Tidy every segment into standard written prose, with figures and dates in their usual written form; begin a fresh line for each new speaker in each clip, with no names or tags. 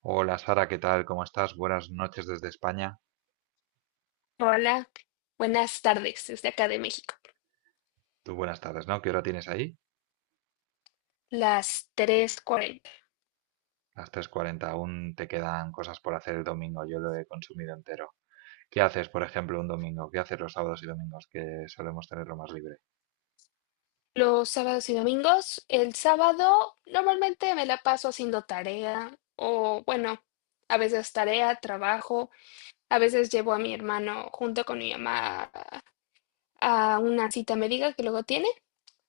Hola Sara, ¿qué tal? ¿Cómo estás? Buenas noches desde España.
Hola, buenas tardes desde acá de México,
Tú buenas tardes, ¿no? ¿Qué hora tienes ahí?
las 3:40.
Las 3:40. Aún te quedan cosas por hacer el domingo. Yo lo he consumido entero. ¿Qué haces, por ejemplo, un domingo? ¿Qué haces los sábados y domingos que solemos tenerlo más libre?
Los sábados y domingos, el sábado normalmente me la paso haciendo tarea o bueno, a veces tarea, trabajo, a veces llevo a mi hermano junto con mi mamá a una cita médica que luego tiene,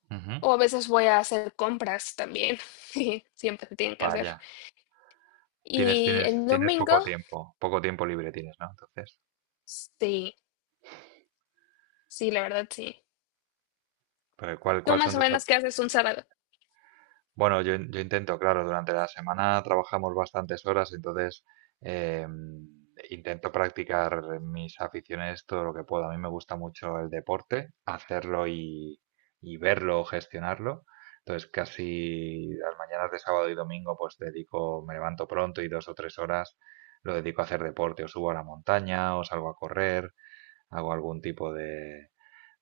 Ujú.
o a veces voy a hacer compras también, que siempre se tienen que hacer.
Vaya. Tienes,
Y
tienes,
el
tienes
domingo.
poco tiempo. Poco tiempo libre tienes, ¿no? Entonces,
Sí, sí, la verdad sí.
pero ¿cuál,
¿Tú
cuál son
más o
tus
menos qué haces un sábado?
Bueno, yo intento, claro, durante la semana trabajamos bastantes horas, entonces eh, intento practicar mis aficiones todo lo que puedo. A mí me gusta mucho el deporte, hacerlo y verlo o gestionarlo. Entonces casi las mañanas de sábado y domingo pues dedico, me levanto pronto y 2 o 3 horas lo dedico a hacer deporte, o subo a la montaña, o salgo a correr, hago algún tipo de,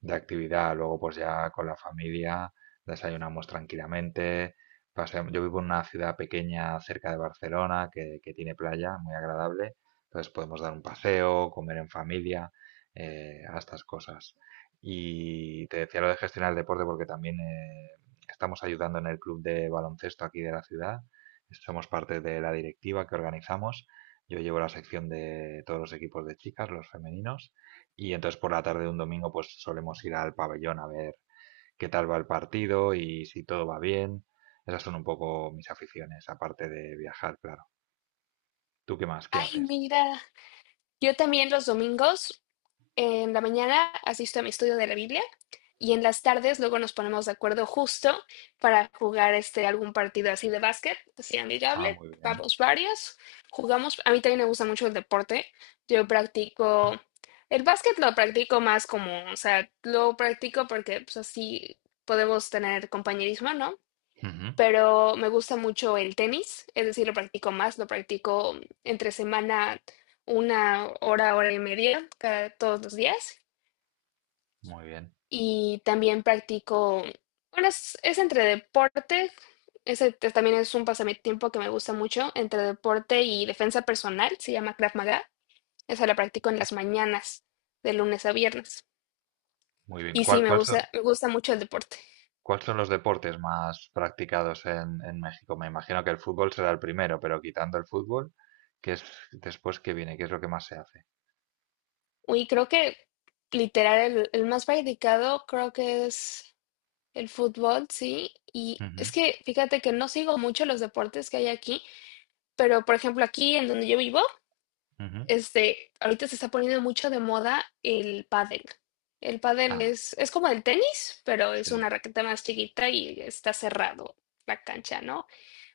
de actividad. Luego, pues ya con la familia desayunamos tranquilamente. Yo vivo en una ciudad pequeña cerca de Barcelona que tiene playa muy agradable. Entonces podemos dar un paseo, comer en familia, a estas cosas. Y te decía lo de gestionar el deporte porque también estamos ayudando en el club de baloncesto aquí de la ciudad. Somos parte de la directiva que organizamos. Yo llevo la sección de todos los equipos de chicas, los femeninos. Y entonces por la tarde de un domingo pues solemos ir al pabellón a ver qué tal va el partido y si todo va bien. Esas son un poco mis aficiones, aparte de viajar, claro. ¿Tú qué más? ¿Qué
Ay,
haces?
mira. Yo también los domingos en la mañana asisto a mi estudio de la Biblia, y en las tardes luego nos ponemos de acuerdo justo para jugar este algún partido así de básquet, así
Ah,
amigable.
muy bien.
Vamos varios, jugamos. A mí también me gusta mucho el deporte. Yo practico el básquet, lo practico más como, o sea, lo practico porque pues así podemos tener compañerismo, ¿no?
Ujú.
Pero me gusta mucho el tenis, es decir, lo practico entre semana 1 hora, hora y media, todos los días.
Muy bien,
Y también practico, bueno, es entre deporte, ese también es un pasatiempo que me gusta mucho, entre deporte y defensa personal, se llama Krav Maga. Esa la practico en las mañanas, de lunes a viernes.
muy bien.
Y sí,
¿Cuál,
me
cuál son,
gusta, me gusta mucho el deporte.
cuál son los deportes más practicados en México? Me imagino que el fútbol será el primero, pero quitando el fútbol, ¿qué es después que viene? ¿Qué es lo que más se hace?
Y creo que literal el más practicado creo que es el fútbol, sí. Y es
Ujú,
que fíjate que no sigo mucho los deportes que hay aquí, pero por ejemplo aquí en donde yo vivo,
ujú.
este, ahorita se está poniendo mucho de moda el pádel. El pádel
Ah,
es como el tenis, pero es una
sí.
raqueta más chiquita y está cerrado la cancha, ¿no?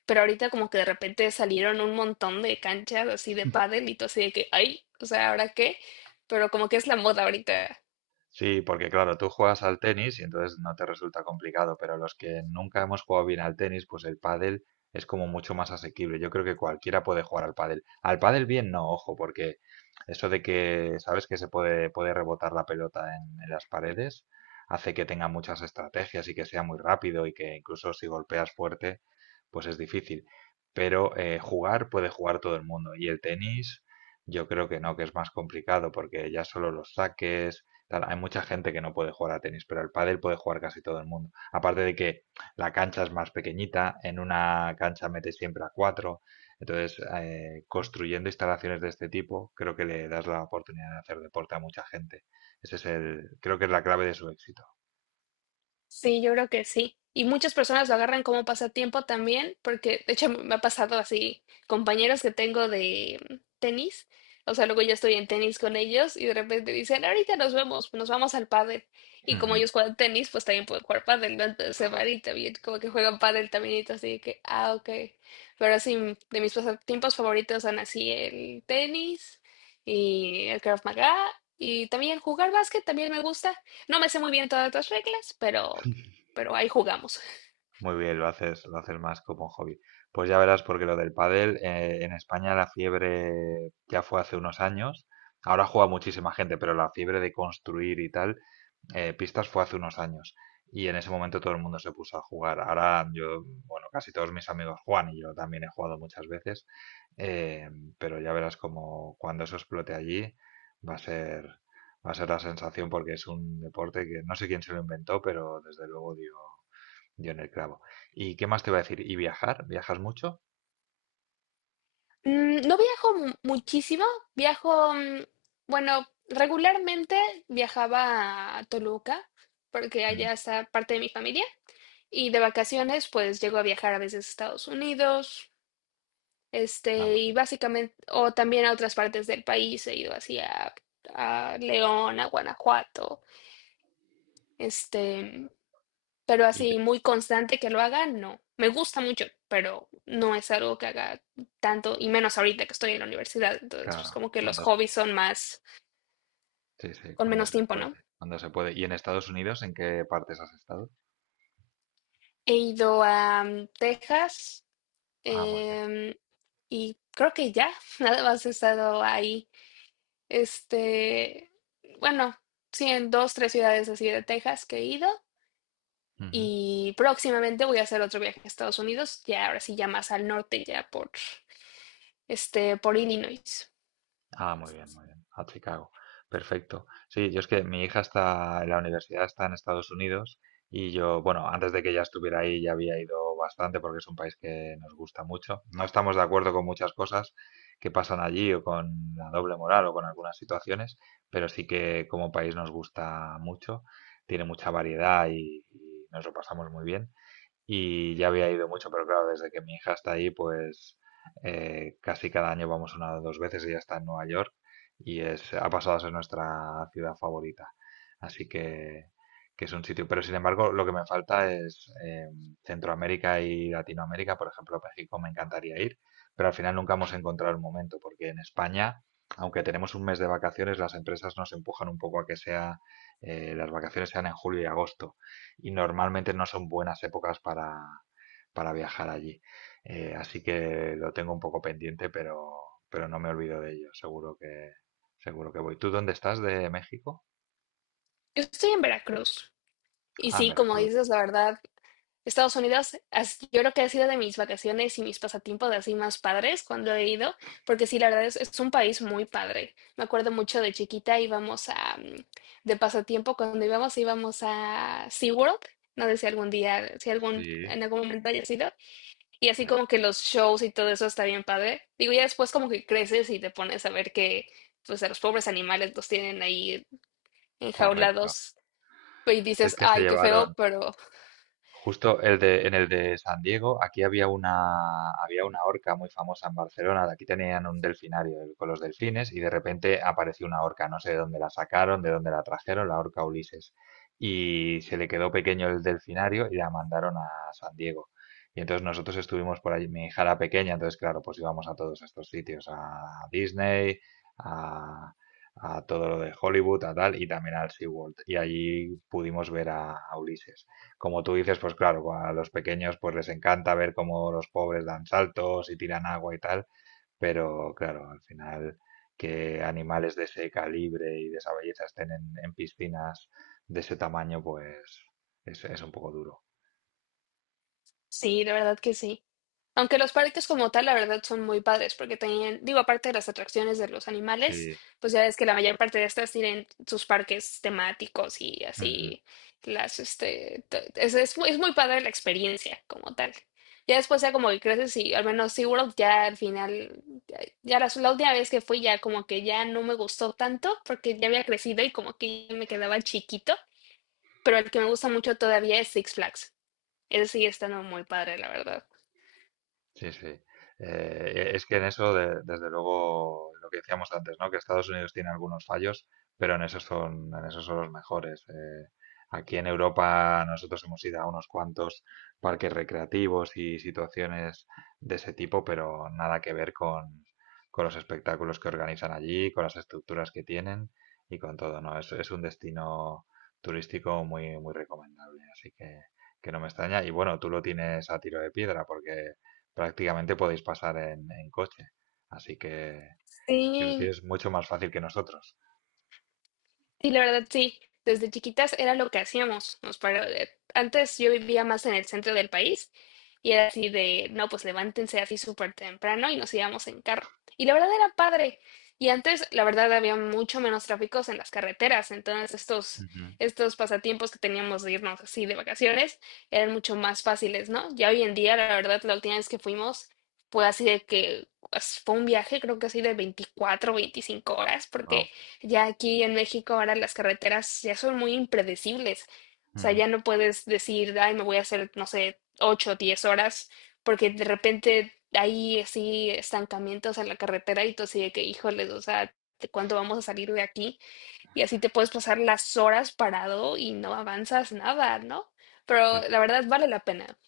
Pero ahorita como que de repente salieron un montón de canchas así de pádel, y todo así de que, ay, o sea, ¿ahora qué? Pero como que es la moda ahorita.
Sí, porque claro, tú juegas al tenis y entonces no te resulta complicado, pero los que nunca hemos jugado bien al tenis, pues el pádel es como mucho más asequible. Yo creo que cualquiera puede jugar al pádel. Al pádel bien no, ojo, porque eso de que sabes que se puede rebotar la pelota en las paredes hace que tenga muchas estrategias y que sea muy rápido y que incluso si golpeas fuerte, pues es difícil. Pero jugar puede jugar todo el mundo y el tenis yo creo que no, que es más complicado porque ya solo los saques tal. Hay mucha gente que no puede jugar a tenis, pero el pádel puede jugar casi todo el mundo. Aparte de que la cancha es más pequeñita, en una cancha metes siempre a cuatro. Entonces, construyendo instalaciones de este tipo, creo que le das la oportunidad de hacer deporte a mucha gente. Ese es el, creo que es la clave de su éxito.
Sí, yo creo que sí. Y muchas personas lo agarran como pasatiempo también, porque de hecho me ha pasado así, compañeros que tengo de tenis, o sea, luego yo estoy en tenis con ellos y de repente dicen, ahorita nos vemos, nos vamos al pádel. Y como
Ujú.
ellos juegan tenis, pues también pueden jugar pádel, ¿no? Entonces se van y también como que juegan pádel también, y todo así de que, ah, ok. Pero sí, de mis pasatiempos favoritos son así el tenis y el Krav Maga, y también jugar básquet también me gusta. No me sé muy bien todas las reglas, pero, ahí jugamos.
Muy bien, lo haces más como hobby. Pues ya verás, porque lo del pádel, en España la fiebre ya fue hace unos años. Ahora juega muchísima gente, pero la fiebre de construir y tal pistas fue hace unos años y en ese momento todo el mundo se puso a jugar. Ahora yo, bueno, casi todos mis amigos Juan y yo también he jugado muchas veces, eh, pero ya verás como cuando eso explote allí va a ser, va a ser la sensación porque es un deporte que no sé quién se lo inventó, pero desde luego dio en el clavo. ¿Y qué más te iba a decir? ¿Y viajar? ¿Viajas mucho?
No viajo muchísimo, viajo, bueno, regularmente viajaba a Toluca porque
Mm.
allá está parte de mi familia, y de vacaciones pues llego a viajar a veces a Estados Unidos.
Ah,
Este,
muy
y
bien.
básicamente, o también a otras partes del país, he ido así a León, a Guanajuato, este, pero
Y
así muy constante que lo haga, no. Me gusta mucho, pero no es algo que haga tanto, y menos ahorita que estoy en la universidad, entonces pues
claro,
como que los
cuando,
hobbies son más,
sí, sí,
con
cuando
menos
se
tiempo,
puede,
¿no?
cuando se puede. ¿Y en Estados Unidos en qué partes has estado?
He ido a Texas,
Ah, muy bien.
em, y creo que ya, nada más he estado ahí. Este, bueno, sí, en dos, tres ciudades así de Texas que he ido.
Ujú.
Y próximamente voy a hacer otro viaje a Estados Unidos, ya ahora sí, ya más al norte, ya por, este, por Illinois.
Ah, muy bien, muy bien. A Chicago. Perfecto. Sí, yo es que mi hija está en la universidad, está en Estados Unidos y yo, bueno, antes de que ella estuviera ahí ya había ido bastante porque es un país que nos gusta mucho. No estamos de acuerdo con muchas cosas que pasan allí o con la doble moral o con algunas situaciones, pero sí que como país nos gusta mucho, tiene mucha variedad y nos lo pasamos muy bien y ya había ido mucho, pero claro, desde que mi hija está ahí, pues casi cada año vamos una o dos veces, ella está en Nueva York y es, ha pasado a ser nuestra ciudad favorita. Así que es un sitio, pero sin embargo lo que me falta es Centroamérica y Latinoamérica, por ejemplo, México me encantaría ir, pero al final nunca hemos encontrado el momento, porque en España, aunque tenemos un mes de vacaciones, las empresas nos empujan un poco a que sea, las vacaciones sean en julio y agosto y normalmente no son buenas épocas para viajar allí. Así que lo tengo un poco pendiente, pero no me olvido de ello. Seguro que voy. ¿Tú dónde estás de México?
Yo estoy en Veracruz. Y
Ah, en
sí, como
Veracruz.
dices, la verdad. Estados Unidos, yo creo que ha sido de mis vacaciones y mis pasatiempos de así más padres cuando he ido, porque sí, la verdad es un país muy padre. Me acuerdo mucho de chiquita íbamos de pasatiempo, cuando íbamos a SeaWorld, no sé si algún día, si algún,
Sí,
en algún momento haya sido, y así
sí,
como que los shows y todo eso está bien padre. Digo, ya después como que creces y te pones a ver que, pues a los pobres animales los tienen ahí
correcto.
enjaulados, y
Es
dices,
que se
ay, qué feo,
llevaron,
pero
Justo en el de San Diego, aquí había una orca muy famosa en Barcelona. De aquí tenían un delfinario con los delfines y de repente apareció una orca. No sé de dónde la sacaron, de dónde la trajeron, la orca Ulises. Y se le quedó pequeño el delfinario y la mandaron a San Diego. Y entonces nosotros estuvimos por allí, mi hija era pequeña, entonces claro, pues íbamos a todos estos sitios, a Disney, a, a todo lo de Hollywood, a tal, y también al SeaWorld. Y allí pudimos ver a Ulises. Como tú dices, pues claro, a los pequeños pues les encanta ver cómo los pobres dan saltos y tiran agua y tal, pero claro, al final que animales de ese calibre y de esa belleza estén en piscinas de ese tamaño, pues es un poco duro.
sí, la verdad que sí. Aunque los parques como tal, la verdad, son muy padres, porque tenían, digo, aparte de las atracciones de los animales,
Sí.
pues ya ves que la mayor parte de estas tienen sus parques temáticos y así, es muy padre la experiencia como tal. Ya después ya como que creces, y al menos SeaWorld ya al final, ya la última vez que fui ya como que ya no me gustó tanto, porque ya había crecido y como que ya me quedaba chiquito, pero el que me gusta mucho todavía es Six Flags. Ese sigue estando muy padre, la verdad.
Sí, sí. Es que en eso, desde luego, lo que decíamos antes, ¿no? Que Estados Unidos tiene algunos fallos, pero en esos son los mejores. Aquí en Europa nosotros hemos ido a unos cuantos parques recreativos y situaciones de ese tipo, pero nada que ver con los espectáculos que organizan allí, con las estructuras que tienen y con todo, ¿no? Es un destino turístico muy, muy recomendable, así que no me extraña. Y bueno, tú lo tienes a tiro de piedra porque prácticamente podéis pasar en coche. Así que lo
Sí.
tienes mucho más fácil que nosotros.
Sí, la verdad sí. Desde chiquitas era lo que hacíamos. Antes yo vivía más en el centro del país, y era así de, no, pues levántense así súper temprano y nos íbamos en carro. Y la verdad era padre. Y antes, la verdad, había mucho menos tráficos en las carreteras. Entonces, estos,
Ujú.
estos pasatiempos que teníamos de irnos así de vacaciones eran mucho más fáciles, ¿no? Ya hoy en día, la verdad, la última vez que fuimos fue así de que pues, fue un viaje, creo que así de 24 o 25 horas,
Wow.
porque ya aquí en México ahora las carreteras ya son muy impredecibles. O sea,
Ujú.
ya no puedes decir, ay, me voy a hacer, no sé, 8 o 10 horas, porque de repente hay así estancamientos en la carretera, y tú así de que, híjoles, o sea, ¿de cuándo vamos a salir de aquí? Y así te puedes pasar las horas parado y no avanzas nada, ¿no?
Sí,
Pero la verdad vale la pena.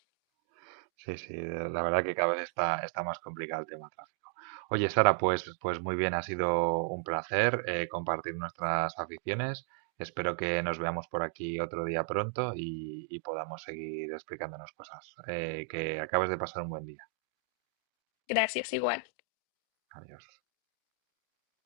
sí, sí, la verdad que cada vez está más complicado el tema tráfico. Oye, Sara, pues muy bien, ha sido un placer compartir nuestras aficiones. Espero que nos veamos por aquí otro día pronto y podamos seguir explicándonos cosas. Que acabes de pasar un buen día.
Gracias, igual.
Adiós.